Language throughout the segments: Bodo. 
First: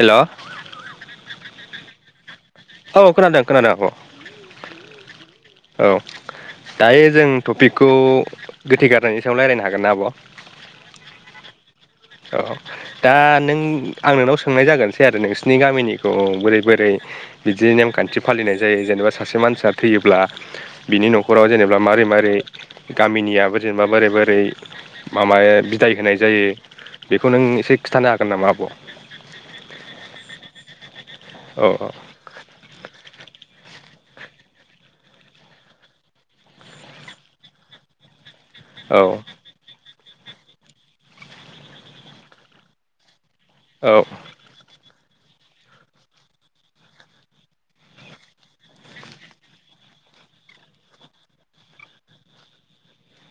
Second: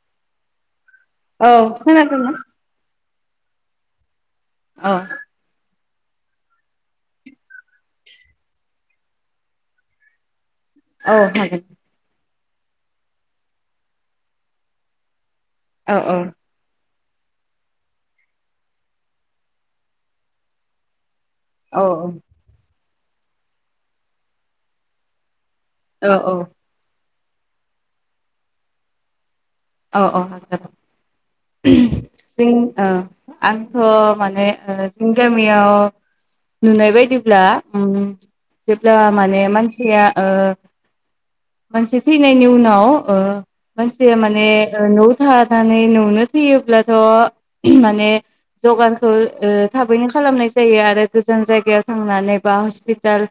हेलौ औ खोनादोंना? औ खोनादों खोनादों आब' अ औ दायो जों टपिकखौ गोथै गारनायनि सायाव रायलायनो हागोन ना आब'? औ हागोन औ दा नों आं नोंनाव सोंनाय जागोनसै आरो नोंसिनि औ गामिनिखौ औ बोरै बोरै बिदि नेमखान्थि फालिनाय जायो जेनेबा सासे मानसिया थैयोब्ला बिनि न'खराव जेनेबा औ मारै मारै गामिनियाबो जेनेबा बोरै बोरै मा माया बि दाय होनाय औ जायो बेखौ नों एसे खिन्थानो हागोन नामा आब'? औ औ हागोन ओ आंथ' माने ओ जोंनि गामियाव नुनाय बायदिब्ला उम औ जेब्ला माने मानसिया ओ मानसि थैनायनि उनाव ओ मानसिया माने ओ न'आव थानानै न'आवनो थैयोब्लाथ' माने जगारखौ ओ थाबैनो खालामनाय जायो आरो गोजान जायगायाव थांनानै बा हस्पिटाल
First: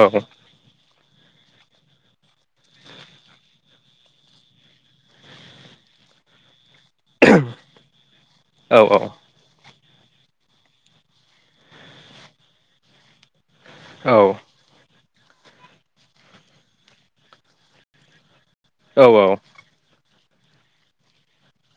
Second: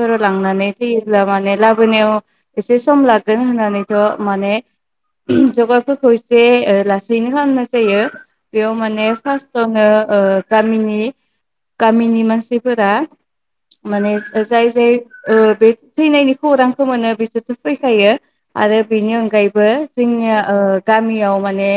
औ लांनानै थैयोब्ला माने लाबोनायाव एसे सम लागोन होननानैथ' माने जगारफोरखौ एसे ओ लासैनो खालामनाय जायो बेयाव औ माने फार्स्ट [unintelligible] ओ गामिनि गामिनि मानसिफोरा औ माने [unintelligible] जाय जाय ओ बे थैनायनि खौरांखौ मोनो बिसोरथ' फैखायो। आरो औ बेनि औ अनगायैबो जोंनिया ओ गामियाव माने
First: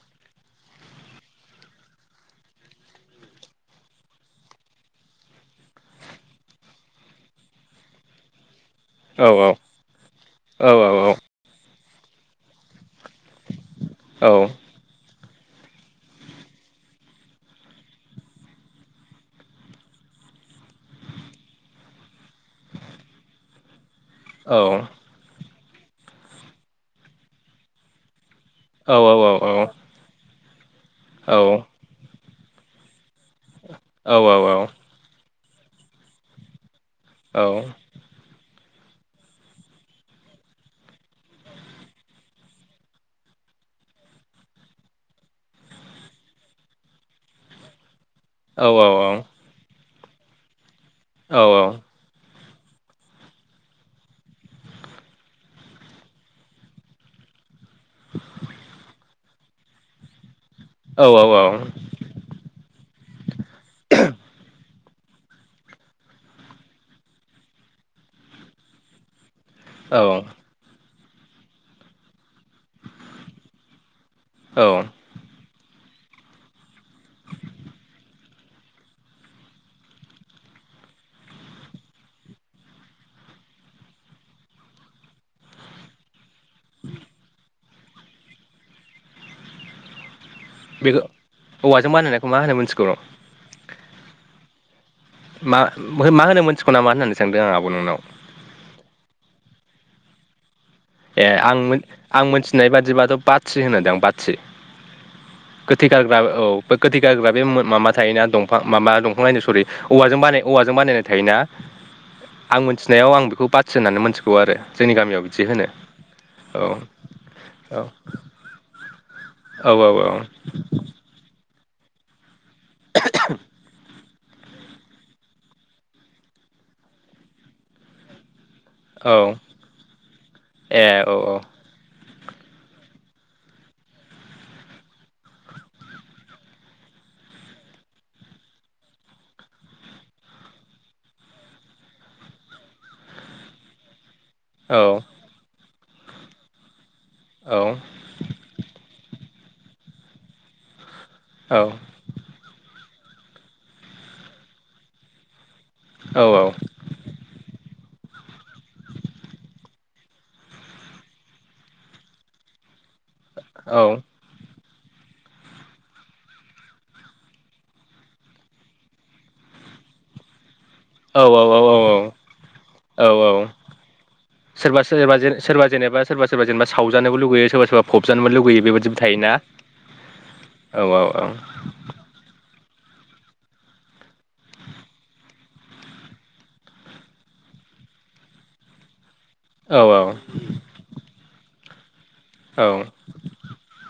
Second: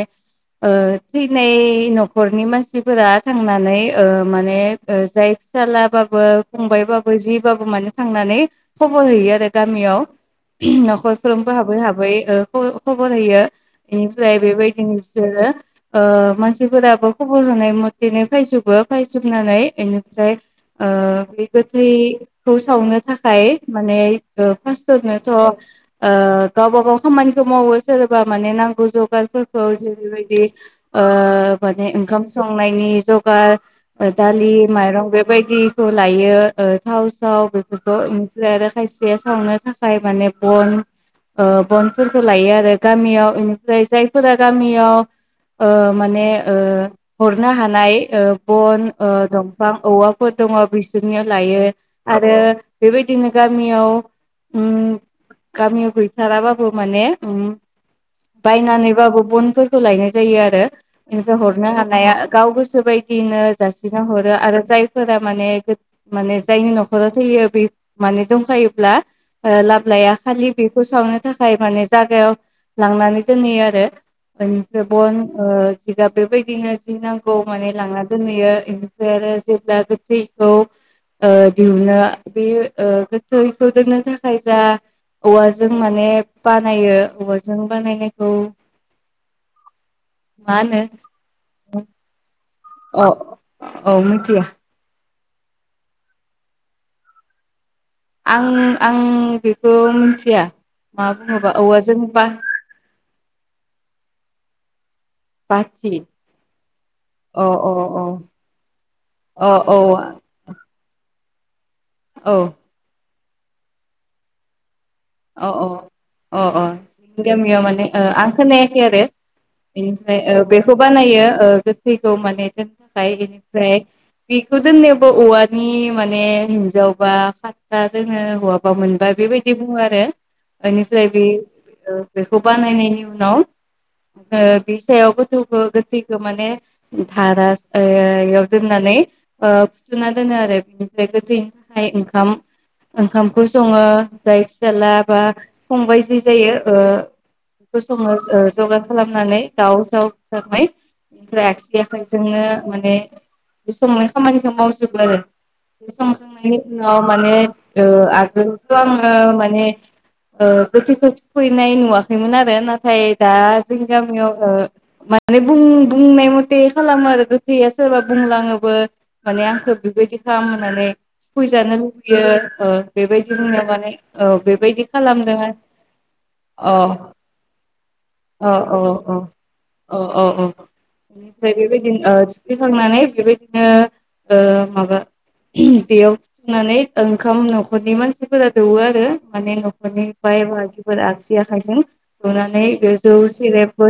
ओ थैनाय न'खरनि मानसिफोरा थांनानै ओ माने ओ जाय फिसाला बाबो फंबायबाबो जिबाबो माने थांनानै खबर हैयो आरो गामियाव औ नखरफ्रोमबो हाबै हाबै ओ ख खबर होयो औ ओमफ्राय बेबायदिनो बिसोरो ओ मानसिफोराबो खबर होनाय मथेनो फैजोबो फैजोबनानै एनिफ्राय ओ बे गोथैखौ सावनो थाखाय माने ओ औ फार्स्टरनोथ' ओ गावबा गाव खामानिखौ मावो सोरबा माने नांगौ औ औ औ जगारफोरखौ जेरैबायदि ओ औ माने ओंखाम संनायनि जगार ओ दालि माइरं बेबायदिखौ लायो ओ थाव साव बेफोर [unintelligible] इनिफ्राय आरो खायसे संनो थाखाय माने बन ओ बनफोरखौ लायो आरो। गामियाव इनिफ्राय जायफोरा गामियाव ओ माने ओ हरनो हानाय ओ बन ओ दंफां औवाफोर दङ बिसोरनियाव लायो। आरो बेबायदिनो गामियाव ओम गामियाव गैथाराबाबो माने उम बायनानैबाबो बनफोरखौ लायनाय जायो आरो बेनिफ्राय हरनो हा नाया गाव गोसो बायदियैनो जासिना हरो आरो जायफोरा माने माने जायनि न'खराव थैयो बे माने दंखायोब्ला ओ औ लाबोलाया खालि बेखौ सावनो थाखाय माने जागायाव लांनानै दोनहैयो आरो। औ [unintelligible] बन ओ जिगाब बेबायदिनो जि नांगौ माने लांना दोनहैयो बेनिफ्राय आरो जेब्ला गोथैखौ ओ दिहुननो बे ओ गोथैखौ दोननो थाखाय जा औवाजों माने बानायो औवाजों बानायनायखौ मा होनो बेखौ औवाजों बानायनायखौ मा होनो मोनथिगौ? अ औ मिनथिया। मा मा होनो मोनथिगौ नामा होननानै सानदों आं आब' नोंनाव। आं आं बेखौ मिनथिया मा बुङोबा औवाजों बा नाय बादिबाथ' बाथि होनो दां बाथि। गोथै बाथि गारग्रा औ बे गोथै गारग्रा बे अ माबा अ थायोना दंफां माबा दंफां लायनो अ सरि। औ औवाजों बानाय औवाजों बानायनाय थायोना औ आं मोनथिनायाव आं बेखौ बाथि होननानै मोनथिगौ आरो जोंनि गामियाव। बिदि अ होनो अ अ औ अ गामियाव औ माने ओ आं खोनायाखै आरो औ बेनिफ्राय औ ओ बेखौ बानायो ओ गोथैखौ माने दोननो थाखाय एनिफ्राय बेखौ दोननायावबो औवानि माने हिनजावबा खाथ्रा दोनो हौवा बा मोनबा औ बेबायदि बुङो आरो ए बेनिफ्राय औ बे बेखौ बानायनायनि उनाव ओ बे सायाव गोथौखौ गोथैखौ माने धारा ओ इयाव दोननानै ओ फुथुना दोनो आरो बेनिफ्राय गोथैनि थाखाय ओंखाम ओंखामखौ सङो जाय औ फिसाला बा फंबाय जि जायो ओ औ [unintelligible] जगार खालामनानै दाउ साव बुथारबाय औ ओमफ्राय [unintelligible] आखाइजोंनो माने बे संनाय खामानिखौ मावजोबो आरो औ [unintelligible] उनाव माने ओ आगोलथ' आङो मा माने ओ गोथैखौ थुखैनाय नुवाखैमोन आरो नाथाय दा जोंनि गामियाव ओ मा माने बुं बुंनाय मते खालामो आरो गोथैया सोरबा बुंलाङोबो माने आंखो बेबायदि खामहोननानै औ औ फैजानो लुबैयो ओ औ बेबायदिनो माने औ सोरबा बेबायदि सोरबा खालामदों जेन आरो सोरबा जेनेबा सोरबा सोरबा जेनेबा अ सावजानोबो लुगैयो सोरबा सोरबा फबजानोबो लुगैयो बेबायदिबो थायो ना? अ अ अ बै बेबायदिनो ओ थुखैखांनानै बेबायदिनो ओ माबा बेयाव [unintelligible] ओंखाम न'खरनि मानसिफोरा दौवो आरो माने औ न'खरनिफ्राय मानसिफोरा आगसि आखाइजों दौनानै औ औ बे जौ सेरेब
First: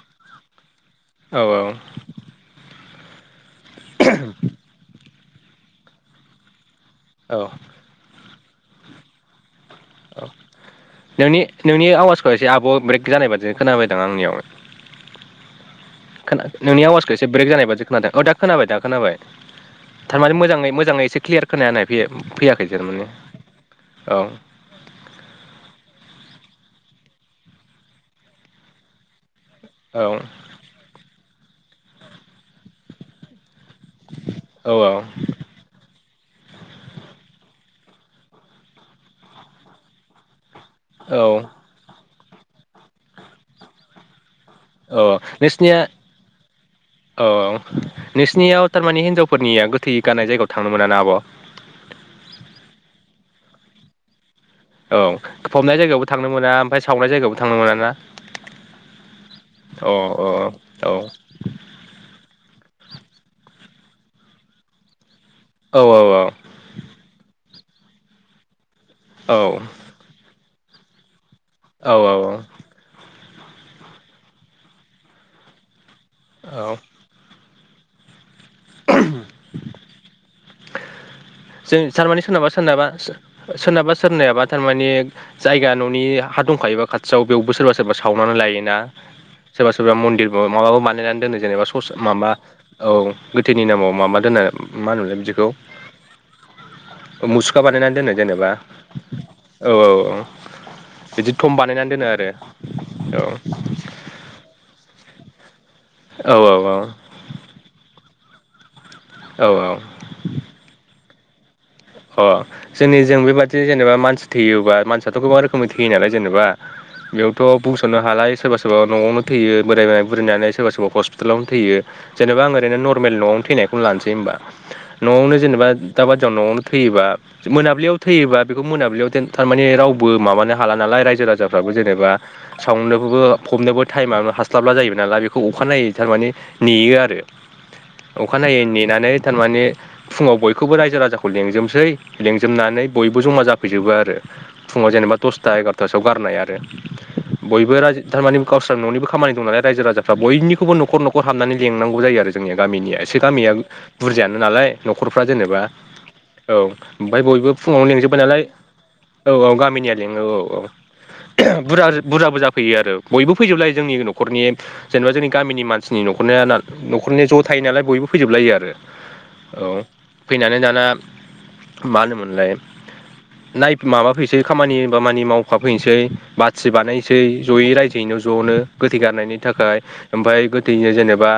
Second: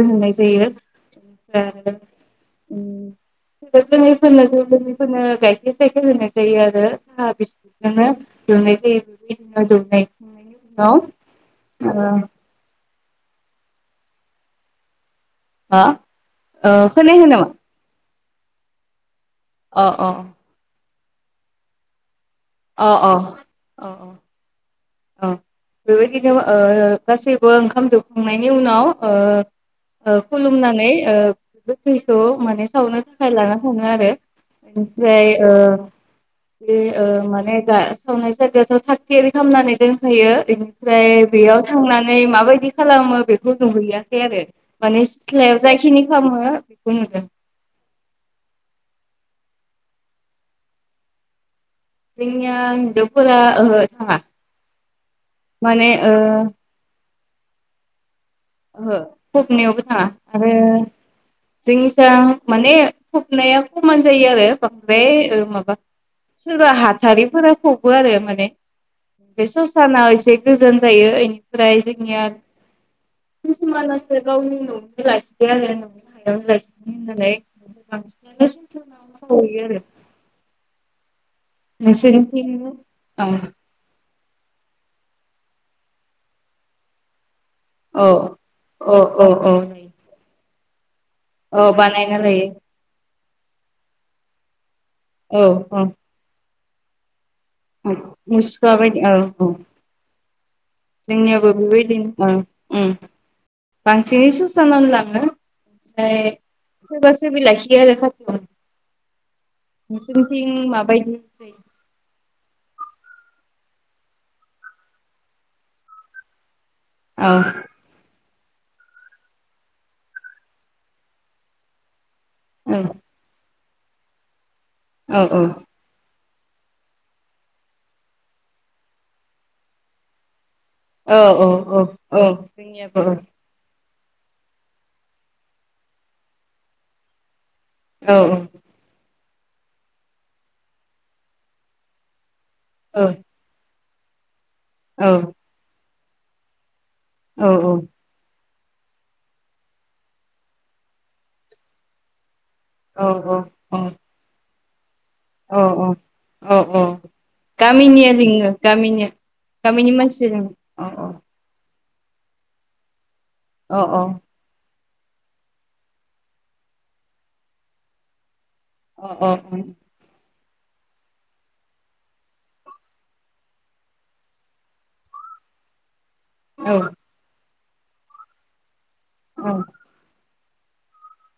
[unintelligible] [unintelligible] गाइखेर सायखेर होनाय जायो आरो साहा बिस औ नोङो दनाय जायो [unintelligible] औ उनाव नोंनि नोंनि ओ आवाजखौ एसे आब' ब्रेक जानाय बादि खोनाबायदां आंनियाव हा खोना ओ नोंनि आवाजखौ एसे खोनायाखै ब्रेक नामा जानाय बायदि खोनादों औ दा खोनाबाय दा खोनाबाय अ अ थार माने मोजाङै मोजाङै एसे क्लियार खोनायनाय बे फैयाखै जेन अ माने अ अ औ औ बेबायदिनो ओ गासैबो ओंखाम दौखांनायनि उनाव ओ ओ औ खुलुमनानै ओ गोथैखौ माने सावनो थाख खाय लाना थाङो आरो औ औ ओमफ्राय ओ बे ओ माने दा सावनाय जागाखो थागथियारि खामनानै दोनफैयो इनिफ्राय औ बेयाव थांनानै माबायदि खालामो बेखौ नुहैयाखै आरो माने औ सिथ्लायाव नोंसिनिया जायखिनि खालामो बेखौ औ नुदों। नोंसिनियाव तार माने हिनजावफोरनिया गोथै गारनाय जायगायाव थांनो मोनाना आब'? जोंनिया हिन्जावफोरा ओहो थाङा। औ फबनाय माने जायगायावबो ओ थांनो मोना ओमफ्राय सावनाय जायगायावबो थांनो मोनाना? ओहो फबनायावबो थाङा आरो औ जोंनिजा माने फबनाया खमान जायो आरो बांद्राय ओ माबा औ औ औ सोरबा हाथारिफोरा फबो आरो माने बे औ ससानाव एसे गोजान जायो इनिफ्राय औ जोंनिया औ किसुमानासो गाव न'आवनो लाखि आरो न'नि हायावनो औ लाखि हो [unintelligible] [unintelligible] आरो जो जारमाने सोरनाबा नोंसोरनिथिं सोरनाबा औ सो-सोरनाबा सोरनियाबा तारमाने जायगा न'नि हा दंखायोबा खाथियाव बेयावबो सोरबा सोरबा औ सावनानै लायोना औ औ औ सोरबा सोरबा मन्दिरबो मलाबा बानायनानै दोनो जेनेबा औ सस बानायना माबा लायो औ गोथैनि नामाव माबा दोनो मा होनो मोनलाय? औ अ मुसुखा बानाय उम मुसुखा बायदि औ औ औ औ अ जोंनियाबो बिबायदिनो ओ उम औ बांसिनै सुसानानै लाङो ओमफाय औ सोरबा सोरबि लाखियो आरो खा [unintelligible] औ औ नोंसोरनिथिं माबायदि जायो? अ' जोंनि जों बेबादिनो जेनेबा मानसि थैयोबा मानसियाथ' गोबां रोखोमनि थैयो नालाय जेनेबा औ बेयावथब बुंस'नो हालाय सोरबा सोरबा न'आवनो थैयो बोरायबाय बुरायनानै सोरबा सोरबा हस्पिटालावनो थैयो। जेनेबा आं ओरैनो औ नर्मेल न'आवनो थैनायखौनो लानोसै होनबा औ न'आवनो जेनेबा दा बादियाव न'आवनो थैयोबा मोनाब्लियाव थैयोबा बेखौ मोनाब्लियाव देन थार माने रावबो माबानो हा हाला नालाय औ रायजो राजाफ्राबो औ जेनेबा औ जोंनियाबो सावनोखौबो औ फबनोबो टाइमा मा हास्लाबला जाहैबाय नालाय बेखौ अखानायनायै थारमाने नेयो आरो। औ औ अखानायै नेनानै थारमाने फुंङाव बयखौबो रायजो राजाखौ लेंजोबनोसै लिंजोबनानै औ बयबो जमा जाफैजोबो आरो फुंङाव जेनेबा औ दसथा एगार'थासोआव गारनाय आरो औ बयबो रायजो थारमाने गावस्रा न'निबो खामानि दं नालाय रायजो राजाफ्रा बयनिखौबो न'खर न'खर हाबनानै लेंनांगौ जायो आरो जोंनिया गामिया एसे गामिया बुरजायानो नालाय न'खरफ्रा जेनेबा औ ओमफाय बयबो फुङावनो गामिनिया लिंजोबबाय नालाय लिङो गामिनिया औ औ गामिनिया लिङो औ औ [unintelligible] बुरजा बुरजाबो जाफैयो आरो बयबो फैजोबलायो औ जोंनि औ न'खरनि जेनेबा जोंनि गामिनि मानसिनि न'खरनिया न'खरनिया ज' थायो नालाय बयबो फैजोब लायो आरो औ फैनानै दाना मा होनोमोनलाय नाय माबाफैनोसै खामानि दामानि मावफाफैसै। बाथि बानायसै ज'यै रायजोयैनो ज'नो गोथै गारनायनि थाखाय। ओमफाय गोथैनो जेनेबा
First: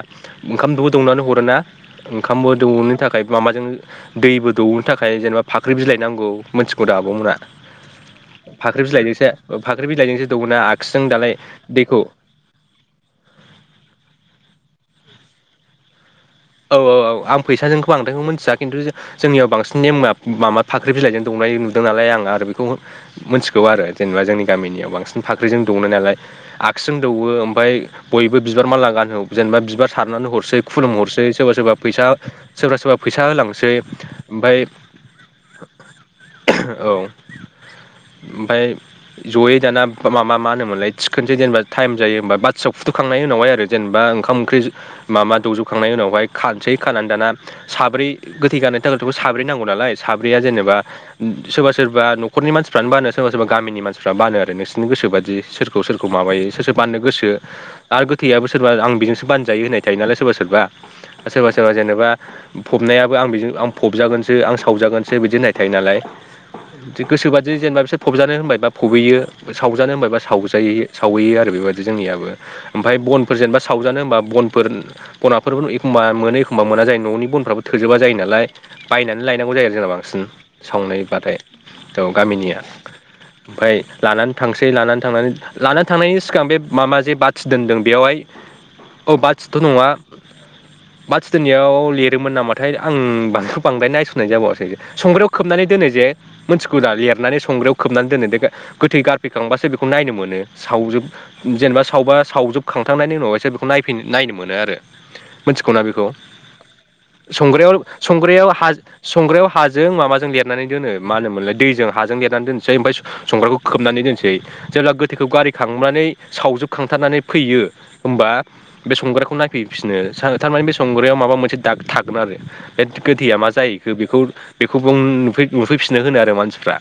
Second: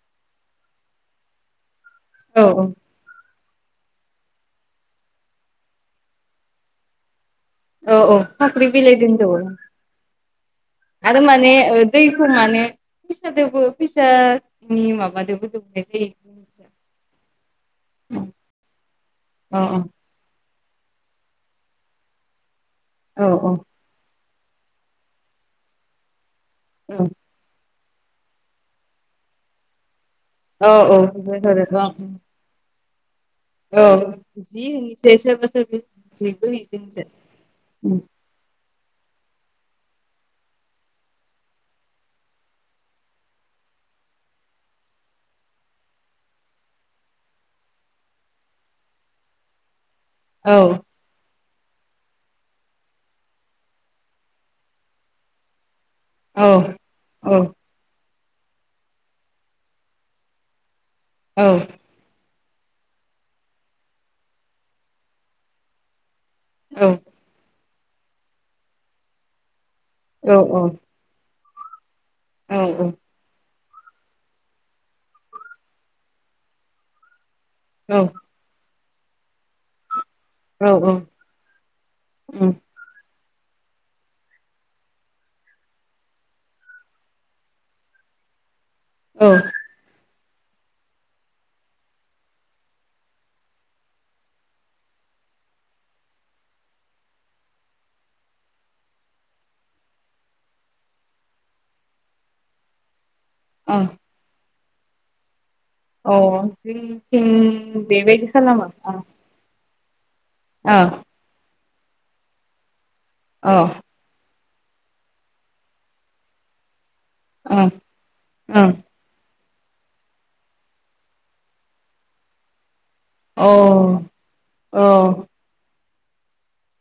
ओंखामबो दौनानै हरो ना औ ओंखामबो दौनो था खाय माबाजों दैबो दौनो थाखाय जेनेबा फाख्रि बिलाइनांगौ मोनथिगौ दा आब' मोना? औ औ फाख्रि बिलाइ बिलाइजोंसो दोनदोवो ओ फाख्रि बिलाइजोंसो दौओना आगसिजों आरो दालाय माने दैखौ माने फैसादोबो फैसानि माबादोबो दौनाय जायो। औ औ औ आं फैसाजोंखौ अ बांद्रायखौ मिन्थिया खिन्थु जो जोंनियाव अ बांसिन नेमा माबा फाख्रि बिलाइजों दौनाय नुदों नालाय आं आरो बेखौ औ मिथिगौ आरो। जेनेबा जोंनि गामिनियाव बांसिन फाख्रिजों दौओ नालाय औ आगसिजों दौओ ओमफ्राय बयबो बिबार माला गानहो जेनेबा बिबार सारनानै हरसै औ खुलुम हरसै। सोरबा सोरबा होदो फैसा सोरबा सोरबा फैसा होलां औ जि होनसै सोरबा सोरबि जिबो होयो औ जोंनिजा उम। ओमफाय जयै दाना माबा मा होनोमोनलाय थिखोनोसै जेनेबा टाइम जायो होनबा बाथियाव फुथुखांनाय उनाव हाय आरो जेनेबा ओंखाम ओंख्रि माबा दौजोबखांनायनि उनावहाय। खानसै खानानै दाना साब्रै गोथै गारनायनि थाखायथ' साब्रै नांगौ नालाय साब्रैया औ जेनेबा उम सोरबा सोरबा न'खरनि मानसिफ्रानो बानो सोरबा सोरबा गामिनि मानसिफ्रा बानो आरो नोंसोरनि गोसोबादि सोर खौ सोरखौ औ माबायो सोर सोर बाननो गोसो औ आरो गोथैयाबो सोरबा आं बेजोंसो बानजायो होनाय थायो नालाय सोरबा सोरबा औ सोरबा सोरबा जेनेबा फबनायाबो आं बेजों आं फबजागोनसो आं सावजागोनसो बिदि होननाय थायो नालाय। दि गोसोबादि जेनेबा बिसोर फबजानो होनबायबा फबहैयो सावजानो होनबायबा सावजाहैयो। सावहैयो आरो बेबायदि जोंनियाबो औ ओमफाय बनफोर जेनेबा सावजानो होमबा बनफोर बनाफोर ए खमबा मोनो एखमबा मोना जायो न'नि बनफ्राबो थोजोबा जायो नालाय बायनानै लायनांगौ जायो जोंना बांसिन। औ औ सावनायबाथाय औ उम गामिनिया। ओमफाय लानानै थांसै लानानै थांनानै लानानै थांनायनि सिगां बे माबा जे बाथि दोनदों बेवहाय औ बाथिथ' नङा बाथि दोननायाव लिरोमोन नामाथाय आं बेखौ बांद्राय नायसननाय जाबावसै संग्रायाव खोबनानै दोनो जे मोनथिगौ दा लिरनानै संग्रायाव खोबनानै दोनो दे गोथै गारफैखांबासो बेखौ नायनो मोनो सावजोब जेनेबा सावबा सावजोबखांथारनायनि उनावहायसो बेखौ अ नायफै नायनो मोनो आरो। मिथिगौ ना बेखौ? अ संग्रायाव जोंनिथिं बेबायदि संग्रायाव खालामा हा अ संग्रायाव हा जों माबाजों लेरनानै अ दोनो मा होनोमोनलाय दैजों हाजों लेरनानै दोनसै ओमफाय अ संग्रायखौ खोबनानै दोनसै जेब्ला गोथैखौ गारै खांनानै सावजोबखांथारनानै अ फैयो होमबा अ बे संग्रायखौ नायफैफिनो सार थारमाने बे संग्रायाव माबा मोनसे दाग थागोन आरो। बेत गोथैया मा औ जाहैखो बेखौ औ बेखौबुं नुफै नुफैफिननो होनो आरो मानसिफ्रा।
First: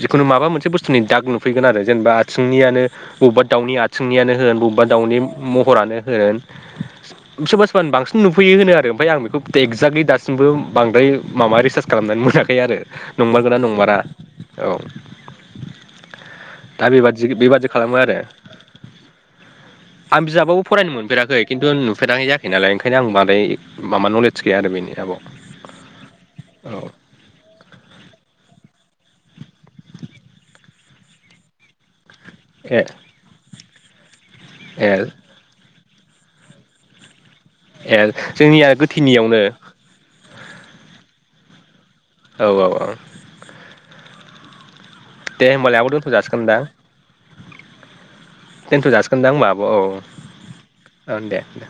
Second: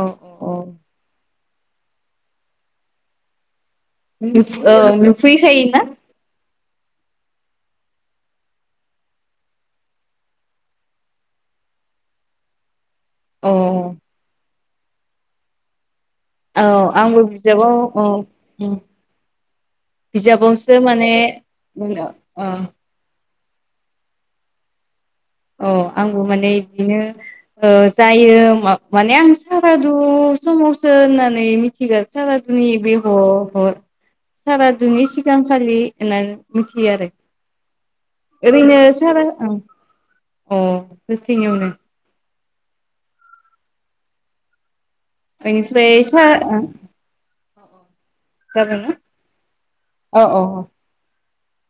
औ जिखुनु माबा औ मोनसे बुस्थुनि दाग नुफैगोन आरो जेनेबा आथिंनियानो बबेबा दाउनि आ थिंनियानो होन बबेबा दाउनि नुफैखायोना महरानो होन सोरबा होन बांसिन नुफैयो होनो आरो ओमफ्राय आं बेखौ एक्जाक्टलि दासिमबो बांद्राय माबा रिसार्च खालामनानै मोनाखै आरो। अ नंमारगोना नंमारा? औ। औ दा आंबो बेबादि बेबादि बिजाबाव खालामो अ आरो। उम आं बिजाबाबबो बिजाबावसो फरायनो माने मोनफेराखै खिन्थु अ नुफेराखै जायाखै नालाय। ओंखायनो आं बांद्राय माबा नलेज गैया आरो बेनि आबाव। अ आंबो माने बिदिनो ओ जायो मा माने आं सारादु समावसो होननानै मिथिगा सारादुनि ए बे ह-हर ए सारादुनि सि गां खालि होननानै मिथियो आरो ए जोंनिया ओरैनो सारा गोथैनियावनो ओं अ बेथिंयावनो औ औ ओं। दे होमबालाय आब' ओनिफ्राय दोनथ' सा जासिगोनदां ओ ना दोनथ' जासिगोन दां होमबा आब' औ औ औ ओं दे दे।